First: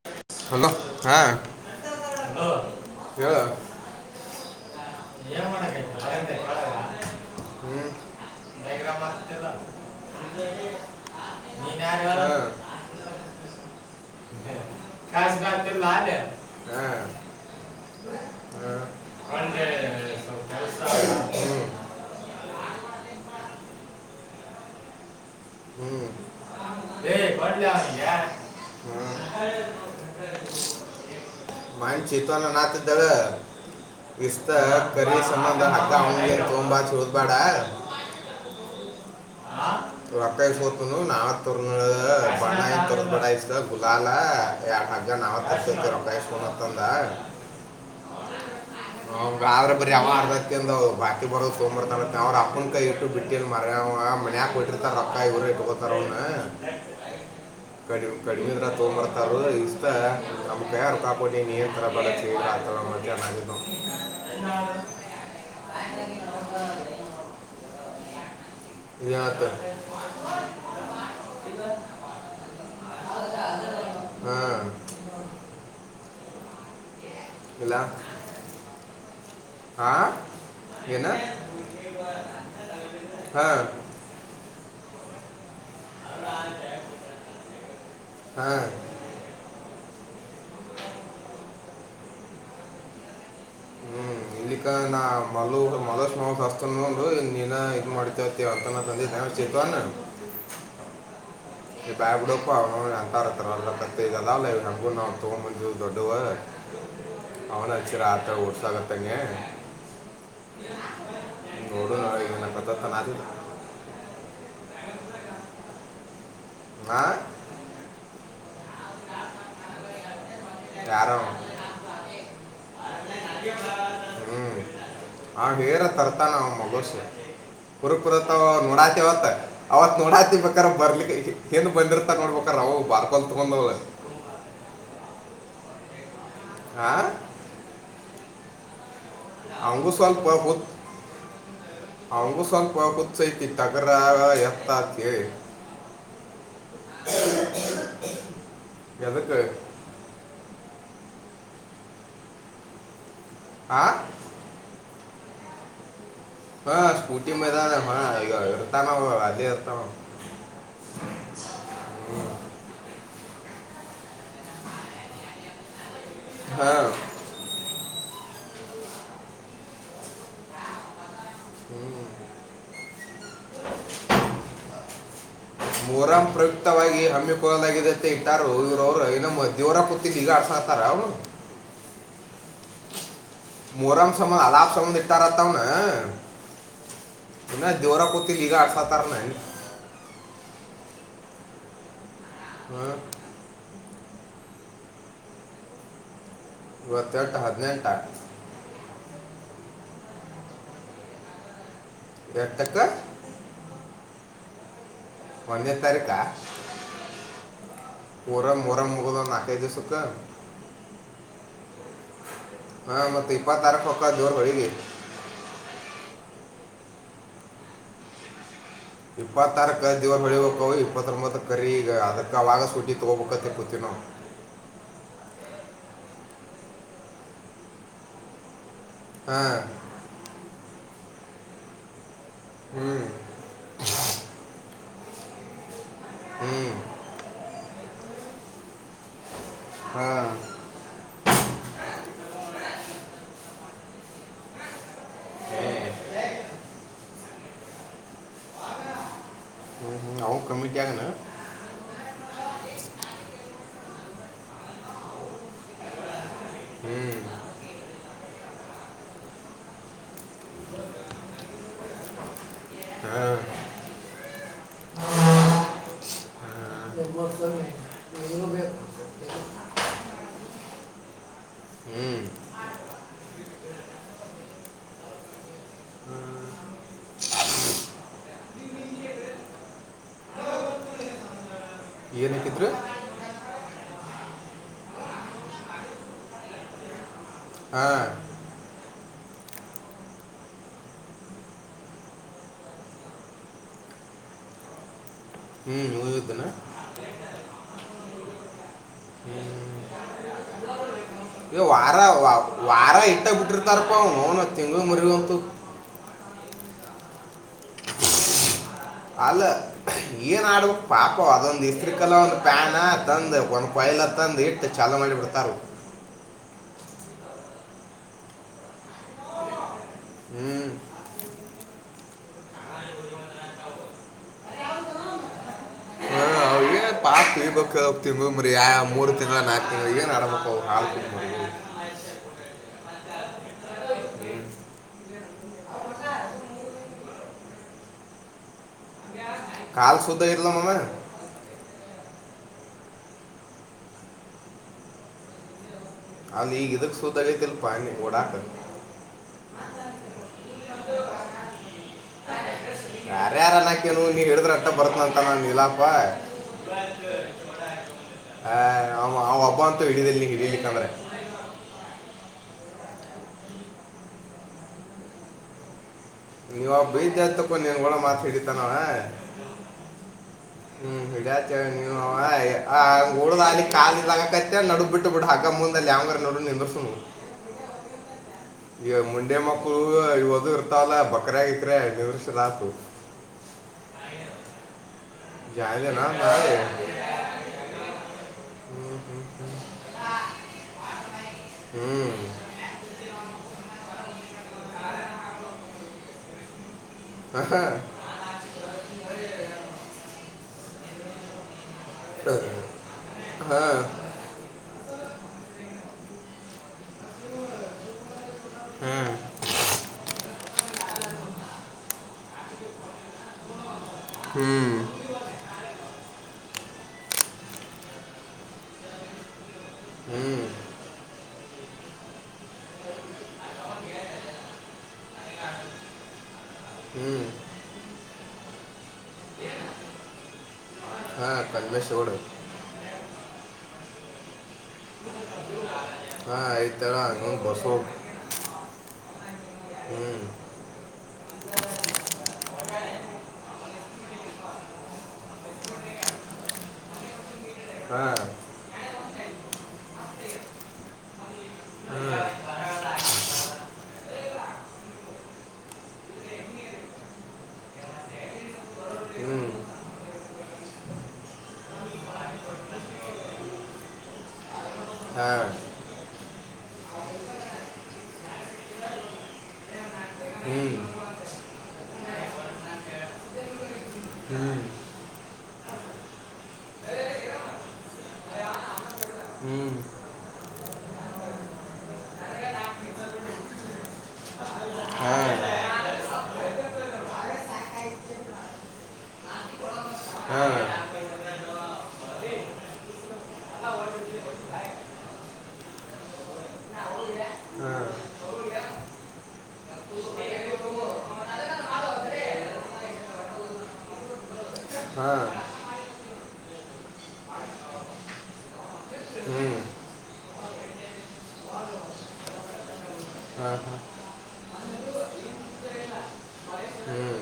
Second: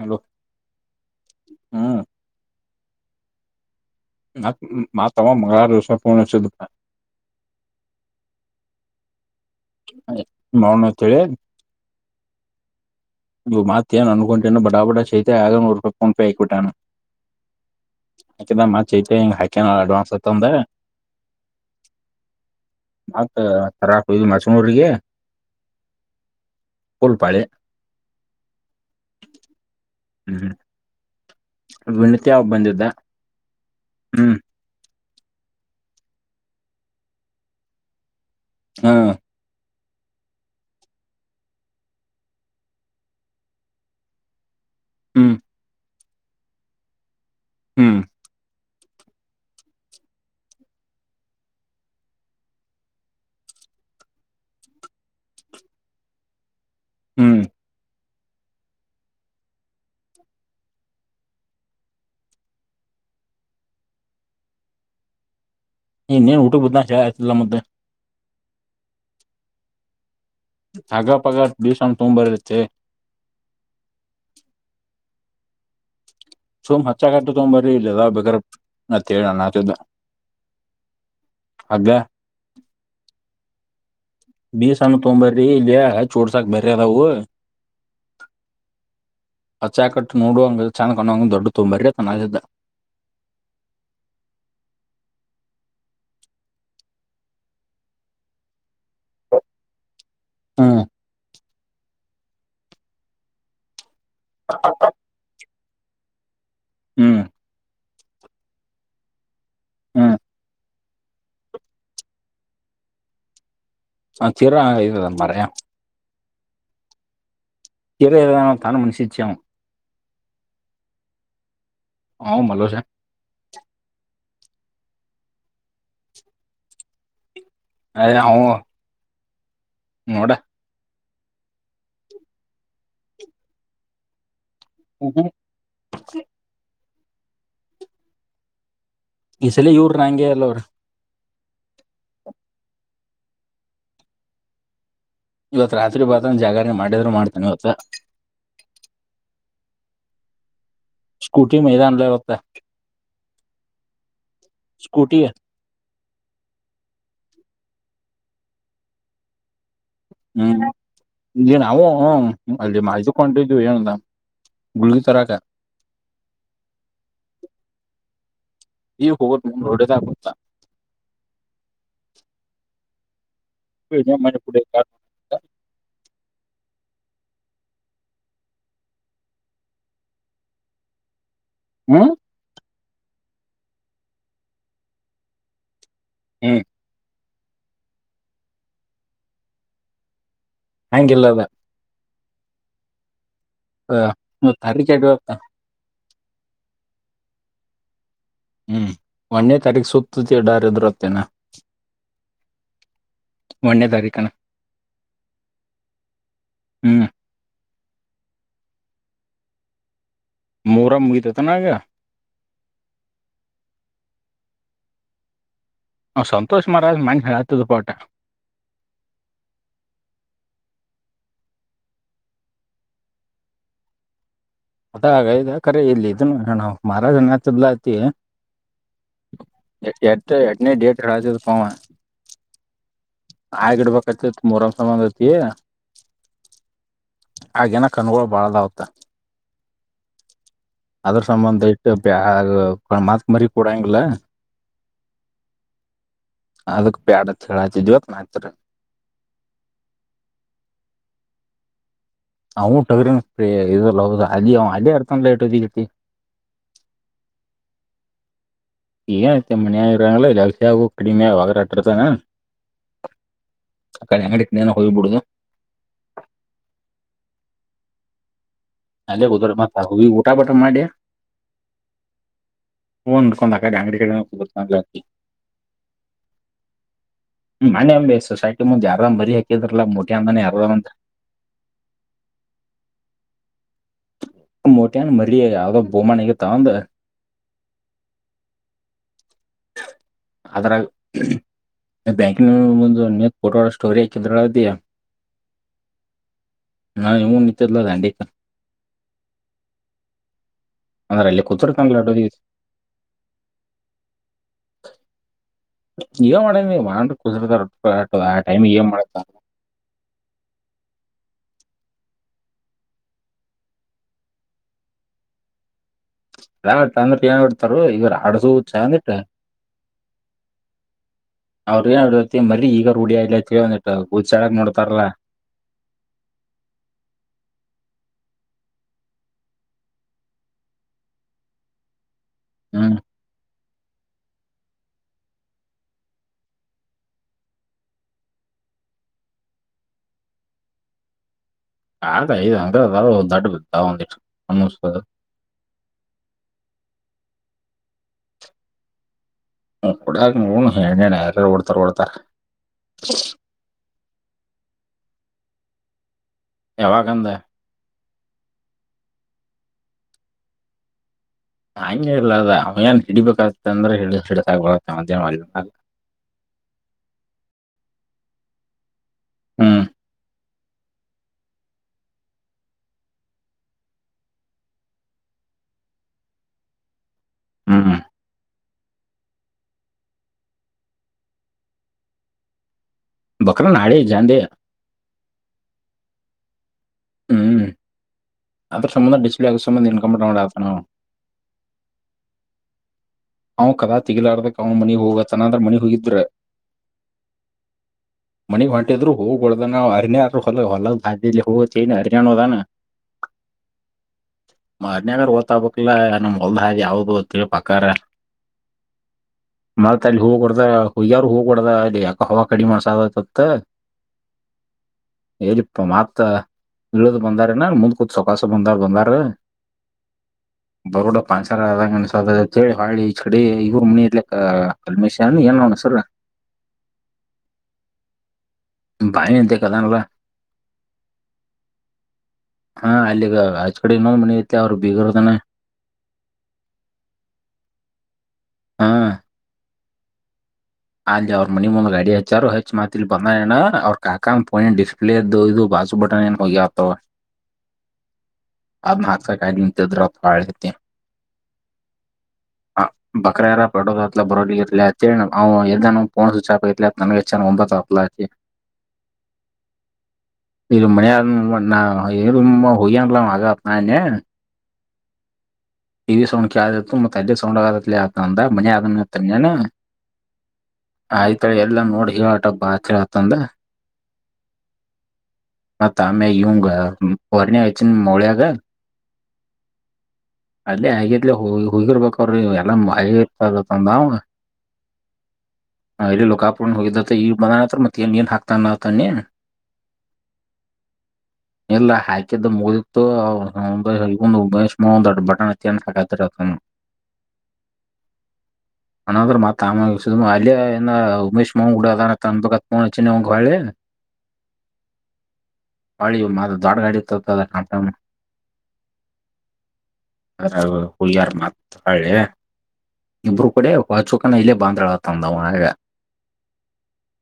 Hello hello ಹಾ ಹ್ಮ್ hello ಹೇಳ. ಮತ್ತ ಮತ್ತ ಅವ ಮಂಗಳಾರ ದಿವಸ ಫೋನ್ ಹಚ್ಚಿದ್ದಪ್ಪ. ಮಾಡೋಣ ಅಂತೇಳಿ [unintelligible] ನೀನು ಯಾರ ಹೇಳು. ನೀವು ಮತಯೇನು ಅನ್ಕೊಂಡೇನ ಹೇಳು? ಬಡಾಬಟಾ ಕಾಸ್ ಚೆತ್ಯ ಆಗ ಬರ್ತಿಲ್ಲ ನೂರ ಫೋನ್ ಅಲ್ಲೇ. ಪೆ ಹಾಕಿಟ್ಟಾನು. ಹಾ, ಹಾ, ಹಾಕ ಚೈತ ಹಾಕಿನೇ ಕೊಂಡೆ ಇಂಗೆ ಅಡ್ವಾನ್ಸ್ತ್ ಸ್ವಲ್ಪ ಅಂತಂದೇ. ಕೆಲ್ಸ. ಹ್ಮ್, [unintelligible] ಫುಲ್ ಪಾಳಿ [unintelligible] ಹ್ಮ್. ಹ್ಮ್ ವಿನತ್ಯ ಒಬ್ಬ ಬಂದಿದ್ದ ಹ್ಮ್ [unintelligible] [unintelligible] ಹಾ [unintelligible] ಹ್ಮ್ [unintelligible] ಹ್ಮ್ [unintelligible] ಹ್ಮ್ [unintelligible] ಕಡಿಮೆ ಆದ್ರ ತೊಂಬ್ರ ತಾರ ಇಷ್ಟ [unintelligible] [unintelligible] ಇನ್ನೇನ್ ಊಟ [unintelligible] ಆಯ್ತಲ್ಲ ಮತ್ತೆ ಏನ್ ಆಯ್ತು. [unintelligible] ಹಾ ಸುಮ್ ಹಚ್ಚ ಕಟ್ಟ ತಗೊ್ಬರ ಇಲ್ಲ ಇಲ್ಲದ ಬೇಗ ಮತ್ತೇಳ ಹೇಳಣ ಹಾ ಏನಾ ಹಗ್ಗ ಹಾ. ಬೀಸಣ್ಣ ತಗೊಂಬರ್ರಿ ಇಲ್ಲಲೇ ಹಚ್ಚಿ ಉರಸಕ್ಕ ಬೆರೆವು ಆದವು. ಹಾ. [unintelligible] [unintelligible] [unintelligible] [unintelligible] ಹ್ಮ್ [unintelligible] ಅವೇ ಅಚ್ಚಿದ್ರೆ ಆಯ್ತು ಉರ್ಸೋಕತಾಡ್ದೆ [unintelligible] ಹ್ಮ್ [unintelligible] ಹಚ್ಚಿದ್ರೆ ಇದು ಮಾರಾಯ. ಹಾಂ [unintelligible] ಯಾರು ಅವ ಮಲೇಶ. ಹ್ಮ್ ಅವ ಹೆರತರ್ತಾನ ಅವ [unintelligible] ಪುರ್ ಅಯ ಪುರ ಅವ ನೋಡಾತಿವತ್ ಅವತ್ ನೋಡ ನೋಡಾತಿ. ಬರ್ಲಿಕ್ಕೆ ಏನ್ ಬಂದಿರ್ತಾ ನೋಡ್ಬೇಕ ಅವವು ಬಾರ್ ಕಲ್ ತಗೊಂಡಂದ. ಹ್ಮ್ ಹಾ. ಈ ಸಲ ಅವನಿಗೂ ಇವ್ರ ನಂಗೆ ಸ್ವಲ್ಪ ಅಲ್ಲ ಅವ್ರ ಗೊತ್ತು. ಅವಂಗುಸನ್ಪ ಕುುಚೈತಿ ತಗರಾಗ ಏತ ಅಂತ ಹೇಳಿ. ಇವತ್ ರಾತ್ರಿ ಬರ್ತಾನೆ ಜಾಗರಣೆ ಮಾಡಿದ್ರು ಮಾಡ್ತೇ ಇವತ್ತು. ಯದಕ್ಕ. ಸ್ಕೂಟಿ ಮೈದಾನದಲ್ಲಿ ಹೊತ್ತ. ಹಾ. ಸ್ಕೂಟಿ. ಹಾ ಸ್ಕೂಟಿ ಮೈದಾನ ಈಗ ಇರ್ತಾನ ಅದೇ ಇರ್ತಾವ. ಹ್ಮ್ ನಾವು ಹ ಅಲ್ಲಿ ಇದುಕ್ಕೆ ಹೊಂಟೀದ್ವಿ. ಗುಳ್ಗಿಲಿ ತರಕ್ಕಾ. ಹಾ ಈಗ ಹೋಗೋದು [unintelligible] [inaudible] [unintelligible] ಮೊಹರಂ ಪ್ರಯುಕ್ತವಾಗಿ ಹಮ್ಮಿಕೊಳ್ಳಲಾಗಿದೆಂತೆ ಇಟ್ಟಾರು ಅವರು ಇನ್ನ [unintelligible] ತಿರ್ಗ ಈಗ ಅರಸ್ತರಅವ್ರು. ಹ್ಮ ಮೊಹಮ ಸಮಾ ಅಲಬ್ ಸಂಬಧ ಇಟ್ಟರಂತವ. ಹ್ಮ್ ದೇವರ ಕೊತ್ತ ಈಗ ಅರಸತರವರೇನು. ಹ್ಯಾಂಗಿಲ್ಲದ. ಹಾ ಹಾ ಮತ್ ಅದ್ದಿಕ್ಕೆ ಯಾಕೆ. ಇವತ್ ಡೇಟ್ ಹದಿನೆಂಟ. ಹ್ಮ್ ಒಂದೇ ತಾರೀಕ ಸುತ್ತಡಾರದರುತ್ತೇನಾ. ಯಾಕ. ಒಂದನೇ ತಾರೀಕು. ಒಂದೇ ತಾರೀಕಾ ಹ್ಮ್ ಮೋರಂ ಮೋರಂ ಮುಗಿದು ಒಂದು ನಾಲ್ಕು ಐದು ದಿವಸಕ್ಕ. ಮೋರಂ ಮುಗೀತೆನ್ನಾ ಅವಾಗ. ಹಾ ಮತ್ತೆ ಇಪ್ಪತ್ತಾರಕ್ ಹಕ್ಕ ದೇವರು ಹೋಳಿಗೆ. ಹ್ ಸಂತೋಷ [unintelligible] ಇಪ್ಪತ್ತಾರಕ್ಕ ದೇವರಾ ಬೆಳೀಬೇಕವು ಇಪ್ಪತ್ತೊಂಬತ್ತ ಕರಿ ಈಗ ಅದಕ್ಕೆ ಅವಾಗ ಸೂಟಿ ತೊಗೋಬೇಕತಿ ಕೂತಿವಿ ನೋಡಿ ಅದಾಗ ಇಖರೆ ಇಲ್ಲಿ ಇದನು ಮಹಾರಾಜನು ಇಲ್ಲಕತಿ ಹಾಂ ಎಷ್ಟ್ ಎಂಟನೇ ಡೇಟ್ ಹ್ಞೂ [unintelligible] [unintelligible] ಹ್ಮ ಆಗಿನ ಕಣ್ಣುಗಳು ಬಾಳಅವ ಅದಕ್ಕ. ಹಾ ಅದ್ರ ಸಂಬಂಧ ಇಟ್ಟ ಮಾತ್ ಮರಿ ಕೊಡಂಗಿಲ್ಲ. [unintelligible] ಹೌ ಮುಂಜಾನೆ. [unintelligible] ಹ್ಞೂ [unintelligible] [unintelligible] ಹಾಂ [unintelligible] ಹೋಗಿಬಿಡೋದು. ಎ ಮತೇ [inaudible] ಇವನು ಬೇಕು. ಅದೇ ಉದ ಮತ್ತ ಹಿ ಊಟ ಬಟ ಮಾಡಿಯಿ. ಹ್ಮ್ ಹ್ಮ್ ಅನ್ನಕೋಂಡ ಆಕಡೆ ಅಂಗಡಿ ಮನೆ ಅಂಬಿ ಸೊಸೈಟಿ ಮುಂದ್ ಯಾರಾಮ್ ಮರಿ ಹಾಕಿದ್ರಲ್ಲ ಮೋಟಿ ಅಂದಾನ ಯಾರ ಒಂದ್. ಯಲ್ ಹಾಕಿದರ್. ಮೋಟ್ಯನ್ ಮರಿ ಯಾವ್ದ ಬೋಮಾನಗತಾ ಆವಂದ್. ಹಾ [inaudible] ಅದರಾಗ್ ಬ್ಯಾಂಕಿನ ನಿಂತ ಫೋಟೋ ಸ್ಟೋರಿ ಹಾಕಿದರು. ಹ್ಮ್ ಹೋಗಿದ್ದನಾ. ನಾವು ಇವ್ ನಿಂತರ್ಲ ಅಡಿಕಾ. ಅಂದ್ರ ಅಲ್ಲಿ ಈಗ ಕುೂತ್ಡ್ಕಂ [inaudible] ವಾರ ಗ ಅಡ ವಾ- ವಾರ ಇಟ್ಟ ಬಿಟ್ಟಿರ್ತಾರಪ್ಪ ಅವನುನು ತಿಂಗಗಳು ಮರಿಗ ಒಂದು. ಏನ್ ಮಾಡ ನೀ ಮಾಡನ್ ಕುಸಿತ ಆ ಟೈಮ ಏನ್ ಮಾಡತನ್. ಅಲ್ಲ ಏನ್ ಆಡು ಬೇಕ ಪಾಪ ಅವಾ ಅದೊಂದು ಇಸ್ತ್ರೀ ಕಲಾ ಒಂದು ಪ್ಯಾನ್ ತಂದು ಒಂದ್ ಕೊಯಲ ತಂದು ಇಟ್ಟು ಚಾಲು ಮಾಡಿ ಬಿಡ್ತಾರ. ಯಾವಟ್ಟ ಅಂದ್ರ ಏನ್ ಬಿಡ್ತಾರ ಇವ್ ಅಡಡ್ಸಚ ಅಂದಿಟ್ಟ. ಹ್ಮ್ ಅವ್ರ ಏನತಿ ಮರೀ ಈಗ ರೂಡಿಯ ಇಲ ಅ ಕೇಳ ಒಂದಿಟ್ಟ ಉಊದ್ಡಕ್ ನೋಡ್ತಾರಲ್ಲಾ [inaudible] ತಿಬೇಕಾವ ತಿಂಗಗಳು ಮರಿಯ ಮೂರು ತಿಂಗಳು ನಾಲ್ಕು ತಿಂಗಳು ಏನ್ ಮಾಡಡಬೇಕ ಅವ ಹಾಲ್ತಿ. ಹ್ಮ್ ಕಾಲು ಸುದ್ದ ಆಗತೇಲೆ ಮಾಮ. ಎ ಐ ಐ ಅದವ ದಡ್ಡು ಬಿದ್ದಾವ್ದಿಂತ ಆಲ್ಮೋಸ್ಟ್. ಅವನ್ ಈಗ ಇದಕ್ ಸೂದ ಆಗೇತಿಲ್ ಪ್ ಓಡಾಕ. ಕುಡಕ್ ಏನ ಯಾರ ಓಡ್ತಾರ [inaudible] ಓಡ್ತಾರ ಏನು ನೀ ಹೇಳಿದ್ರ ಅಟ್ಟ ಬರ್ತನ ಅಂತನಾ ನಿಲಾಪ. ಯಾವಾಗಂದ ಹಾ ಓಬ್ಬವ್ ಅಂತೂ ಹಿಡಲ್ಲಿ ಹಿಡಿಯಲಿಕ್ಕಂದ್ರೆ ಹಂಗೆ ಇಲ್ಲ ಅದ ಅವ್ಯಏನ್ ಹಿಡಿಬೇಕಾಗತ್ತೆ ಅಂದ್ರೆತ್ತೆ ಮಧ್ಯಾಹ್ನ. ನೀವಬ್ಬ ಬೈತನ್ ಕ್ಕೊಂಡ ನೀನ್ಗಳಳ ಮಾತಾ ಹೇಳಿದ್ನಾ. ಹ್ಮ್ [inaudible] ಇಲ್ಲ ನೀ ಕಾಲಿಲ ನಡಗ್ ಬಿಟ್ಟ ಬಿಡು ಹಗ ಮುಂದಲ್ಲಿ ಯಾವಂಗ ನೋಡ. ಹ್ಮ್.. ಹ್ಮ್ ಹ್ಮ್. ಈವ್ ಮಂಡೆ ಮಕ್ಕಳು ಇವು ಇದು ಇರ್ತಾವಲ್ಲ ಬಕ್ರ ಗಿಕ್ರ್ ನಿವಷರಾತು. ಬಕರ ಹಳೆ ಜಂಡೆ. ಜಾಯದ ನಾ ನ [inaudible] ಹ್ಮ್ ಅದ್ರ ಸಂಬಂಧ ಡಿಸಪ್ಲೇ ಆಗ ಸಂಬಂಧ ಇನ್ [inaudible] ಹ್ಮ್ ಅವ್ ಕದಾ ತಿಗಲಾರದಕ್ ಅವ್ ಮನಿ ಹೋಗು ಅಂದ್ರ ಮನಿಗೆ ಹೋಗಿದ್ರೆ. ಹ ಹಾ ಮನೆಗ್ ಹೊಂಟಿದ್ರು ಹೋಗಲ್ದ ನವು ಅರಣ್ಯ ಹ ಹೊಲ ಹೊಲ ಹೋ. ಚನ ಅರಯಾಣ ಅದಾನ [inaudible] ಹಾ ಮಾನ್ನಗರ್ ಗೋತಾಬೇಕಿಲ್ ನಮ್ ಹೊಲದ ಹಾದಿ ಯಾವ್ದು ಅತ್ ಪಕ್ಕಾರ. ಹ್ಮ್ ಮತ್ತ ಅಲ್ಲಿ ಹೋಗೊಡ್ದ ಹುಯಾರ್ ಹೋಗೊಡ್ದ ಅಲ್ಲಿ ಯಾಕ ಹವಾ ಕಡಿಮಿನಸಾಕತ್ತ. ಹು ಹೇರಿಪ್ಪಾ ಮತ್ತ. ಇಳದ ಬಂದಾರನ ಮುಂದ ಕುತ ಸಾವಕಾಸ ಬಂದಾರ ಬಂದಾರ. ಹ್ಮ್ ಬರೋಡ ಪಂಚರ್ ಆದಂಗ ಅನ್ಸಾಕತೆತಿ ಹೇಳಿ ಹೊಳ್ಳಿ. ಛಡೆ ಇವರು ಮನಿ ಇರ್ಲಿಕ್ಕ ಕಲ್ಮೇಶ ಅನ ಏನ್ ನವನ ಹೆಸರ. ಹ್ಮ್ ಬಾವಿಅಂತೇಕ್ಕದಾನಲ್ಲ. ಹ ಕಲ್ಮೇಶೋಡ್ರ. ಹ ಅಲ್ಲಿಗ ಅಚ್ಚಿಕಡೆ ಇನ್ನೊಂದ್ ಮನಿಐತೆ ಅವ್ರು ಬೀಗರ್ದನ. ಹ ಐತ್ತಾಳ. ಹು ಬಸು ಅಂತ. ಹಾ ಹು ಅಲ್ಲಿ ಅವರ ಮನಿ ಮುಂದ ಗಾಡಿ ಹಚ್ಚಾರೊ ಹಚ್ಚಿ ಮತ್ತಿಲ್ಲಿ ಬಂದಾಎನ ಅವರ ಕಾಕಾ ಪೋಯಂಡಿಸ. ಪ್ಲೆಟ್ ದದು ಭಾಜು ಬಟ್ಟನ್ ಎನ ಹೋಗ್ಯವಂತ ತೊ. ಹ ಅದ ಹಾಕ್ಸಕಾಗಿ ನಿಂತಿದ್ರಪಾಳಡತಿ. ಹ್ಮ್ ಅ ಬಕರ್ಯಾರ ಪಡೋದತ್ಲ ಬರೋಲಿ ಗಿಲ್ಲತ್ತೇಳ. ಅವ ಎದ್ದಾನೋ ಫೋನ್ ಸ್ವೀಚ್ ಆಫ್ ಆಗೇತ್ಲ ನನಗ ಹಾಚ್ಚಾನವಾ ಒಂಬತ್ತು ಸಪ ಸತಿ. ಹು ಇದು ಮನ್ಯಾಗ ಇರುಬಹೋಗ್ಯಾನಲ್ಲ ಆಗ ನಾ ಅಂದ್ನಾ. ಹ ಟಿವಿ ಸೌಂಡ್ ಕೇಳಾತ್ತಿತ್ತು ಮತ್ತ ಅಲ್ಲಿ ಸೌಂಡ್ ಆಗತಿಲೆ ಅಂದ ಮನ್ಯಾಗ ಅದನಾ ಅಂತ ಅಂದೇ ನಾನ. ಹು ಆಯತೊ ಎಲ್ಲಾ ನೋಡಿ ಹೇಳಟ ಬಾ ಆತ್ ಆತಂದ. ಹು ಮತ್ತ ಆಮೇಲೆ ಇವಂಗ ಫೋನ್ಯಾಗ ಹಚ್ಚೇನ ಮೌಳ್ಯಾಗ. ಹು ಅಲ್ಲೇ ಆಗೆತ್ಲೆ ಹೊಗಿರ್ಬೇಕಅವರು ಎಲ್ಲಾ ಆಗಿರ್ಬೇಕ ತಂದಾ ಅವಾ. ಹಾ ಹ ಇಲ್ಲಿ ಲೋಕಾಪುರದಿಂದ ಹೋಗಿದ್ದಂತ ಈಗ ಬಂದಾನಂದ್ರ ಮತ್ತ ಏನ್ ಏನ್ ಹಾಕತಾನತನ್ನಿ. ಹ ಇಲ್ಲಾ ಹಾಕಿದ್ದ ಮುಗಿತ್ತು ಅವಂದ ಇವಂದು ಮಹೇಶಮಾವಂದ ಬಟ್. ಹಾ ತಿನ್ನ ಹಾಕೋರೋ ತಿನ್ನ ಹಾಂ ಅನ್ನಂದ್ರ ಮತ್ತ ಆಮ್ಯಾಗ ಅಲ್ಲಿಏನ ಉಮೇಶ್ ಮಾವನ ಕೋಟ ಅದಾನನಂತದು ಫೋನ್ ಹಚ್ಚಿದವಂಗ ಹೊಳ್ಳಿ. ಹಾಂ ಹೊಳ್ಳಿ ಇವರೀಗ ಮಾಲ್ ದೊಡ್ಡ ಗಾಡಿತೊಕದ ಕಟ್ಟನು. ಹು ರಾಘು ಹೋಗ್ಯಾರ ಮತ್ತ ಹೊಳ್ಳಿ. ಇಬ್ಬರು ಹಾಂ ಕೂಡೆ ಹಾಂ ವಾಚುಕನ ಇಲ್ಲೇ ಬಂದ್ರಾಳಂತಂದಾವ ಹೇಳ. ಹ್ಞೂ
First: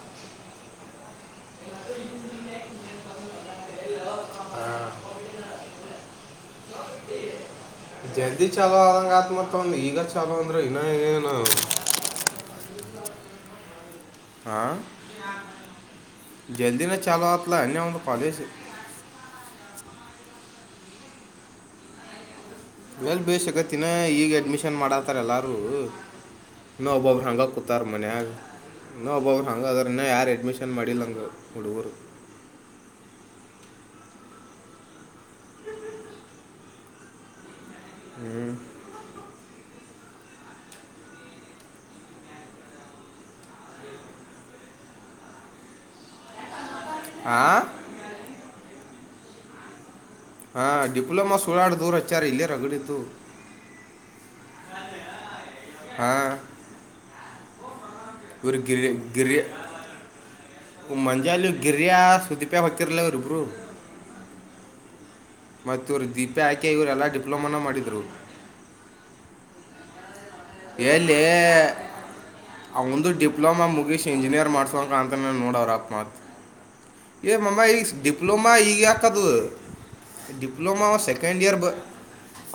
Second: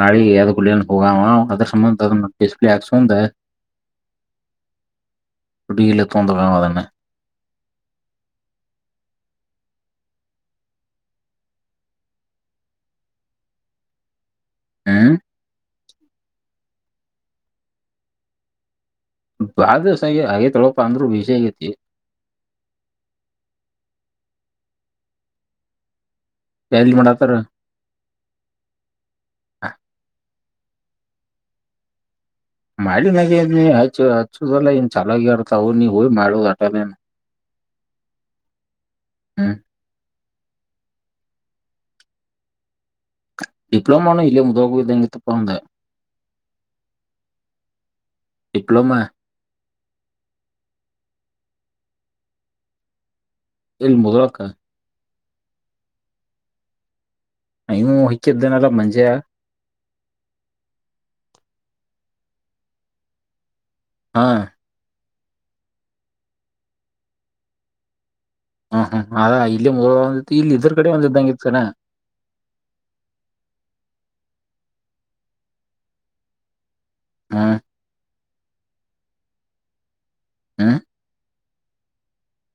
ನಾಳಿಗ ಯದ್ದ ಕೊಡ್ಲೆ ಹೋಗಾವ ಅದ್ರ ಸಂಬಂದ ಅದನ್ನ ಡಿಸ್ಪ್ಲೇ ಹಾಕ್ಸಂದು ಹಾ ತುಡಿಗೆಲೆ ತೊಗೊಂಡಾವ ಅದನ್ನ ಜಲ್ದಿ ಚಲೋವ ಆದಂಗ ಆತ ಮತ್ತ ಅವಂದ ಈಗ ಚಲೋ ಅಂದ್ರ ಇನ್ನಏನ. ಹಾ ಹು ಜಲ್ದಿನ ಚಾಲುವಾತ್ಲ ಅನ್ನೇ ಅವಂದ ಕಾಲೇಜು. ಬಾಳ ದಿವಸ ಹಾಗೆ ತಳಪ್ಪ ಅಂದ್ರು ಬಿಜಿ ಮಾಡೊ ಆಗೈತಿ ಎಲ್ ಬೇಸಕತ್ತಿನ ಈಗ ಅಡ್ಮಿಷನ್ ಮಾಡತಾರ ಎಲ್ಲಾರು ಇನ ಎಲ್ಲಿ ಒಬ್ಬೊಬ್ಬರ ಮಾಡತ್ತಾರ ಹಂಗ ಕೂ ಇತ್ತಾರ ಮನ್ಯಾಗ ಇನ್ನ ಒಬ್ಬಬ್ರು ಹಂಗ ಅದ್ರನ್ನ ಯಾರು ಅಡ್ಮಿಷನ್ ಮಾಡಿಲ್ಲ ಹಂಗ ಹುಡುಗರು ಮಾಡಿ ನಾಗ ನೀ ಹಚ್ಚು ಹಚ್ಚುದಲ್ಲೇ ನ್ ಚಲಾಗಿ ಆರ್ತವು ನೀ ಹೋಗಿ ಮಾಡುದು ಅಟೇ ಹ್ಮ್ ಹ್ಮ್ ಡಿಪ್ಲೋಮಾನು ಇಲ್ಲೆ ಮುದ್ಗಂಗಿತಪ್ಪ ಅಂದೇ ಆ ಡಿಪ್ಲೊಮಾ ಹಾ ಡಿಪ್ಲೊಮಾ ಸುಳಾಡ್ದವ್ರು ಹಚ್ಚಾರ್ ಇಲ್ಲೇ ರಗಡಿತು. ಇಲ್ಲಿ ಮೊದೊಕ್ಕ ಹಾ ಹೈನೂ ಇವ್ರು ಹೈಕ್ಕಿದ್ದೇನಲ್ಲ ಗಿರಿ ಮಂಜ ಮಂಜಾಲೆ ಗಿರಯ ಸುದಿಪ್ಯ ಹೋಗತ್ತತಿರಲಿಲ್ಲ ಇವರಿಬ್ರು. ಹಾ ಮತ್ತೆ ಇವರು ದೀಪೆ ಆಕೆ ಇವರೆಲ್ಲಾ ಡಿಪ್ಲೊಮಾನೊ ಮಾಡದಿರು ಹ್ಮ್ ಹ್ಮ್ ಅ ಇಲ್ಲಿ ಮೂಂದ್ ಇಲ್ಲಿ ಇದ್ರ್ ಕಡೆ ಒಂದ ಇದ್ದಂಗ ಇತ್ತುನ ಅವಂದೂ ಡಿಪ್ಲೊಮಾ ಮುಗೀಸಿ ಇಂಜಿನಿಯರ್ ಮಾಡ್ಸೋಂಗ್ ಅಂತೇ ನೋಡ ಅವ್ರ ಅಪ್ಪ ಮತ್ತ್ ಏ ಹ್ಮ್ ಮಾಮ ಈ ಡಿಪ್ಲೊಮಾ ಈಗಾಕದು ಹ್ಮ್ ಡಿಪ್ಲೋಮಾ ಅ ಸೆಕೆಂಡ್ ಇಯರ್ ಬ್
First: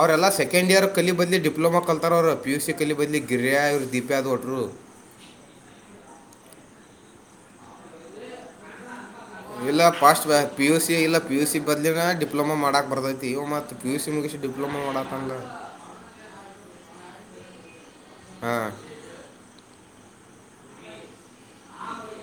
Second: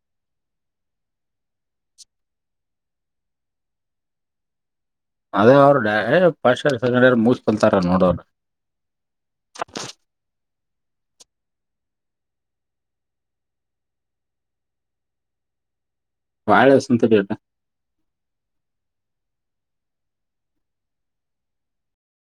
ಅವರೆಲ್ಲ ಸೆಕೆಂಡ್ ಇಯರ್ ಕಲಿ ಬದಲಿ ಡಿಪ್ಲೊಮಾ ಕಲ್ತಾರ ಅವ್ರು ಪಿ ಯು ಸಿ ಕಲಿ ಬದಲಿ ಗಿರಿಯ ಇರು ದೀಪ್ಯಾದ್ ಹೊಟ್ರು ಅದೇ ಅವರು ಪಾಸ್ಟ್ ಮುಸ್ಕೊತಾರ ನೋಡೋರು. ಇಲ್ಲ ಪಾಸ್ಟ್ ಪಿ ಯು ಸಿ ಇಲ್ಲ ಪಿ ಯು ಸಿ ಬದಲಿಗೆ ಡಿಪ್ಲೊಮಾ ಮಾಡಕ್ ಬರ್ದೈತಿ ಇ ಮತ್ ಪಿ ಯು ಸಿ ಮುಗಿಸಿ ಡಿಪ್ಲೋಮಾ ಮಾಡೋಕ್ಕಗಲ್ಲ ಬಾಳೆಸಂತ್ ತಡಿಯಾಕ ಹಾ ಹ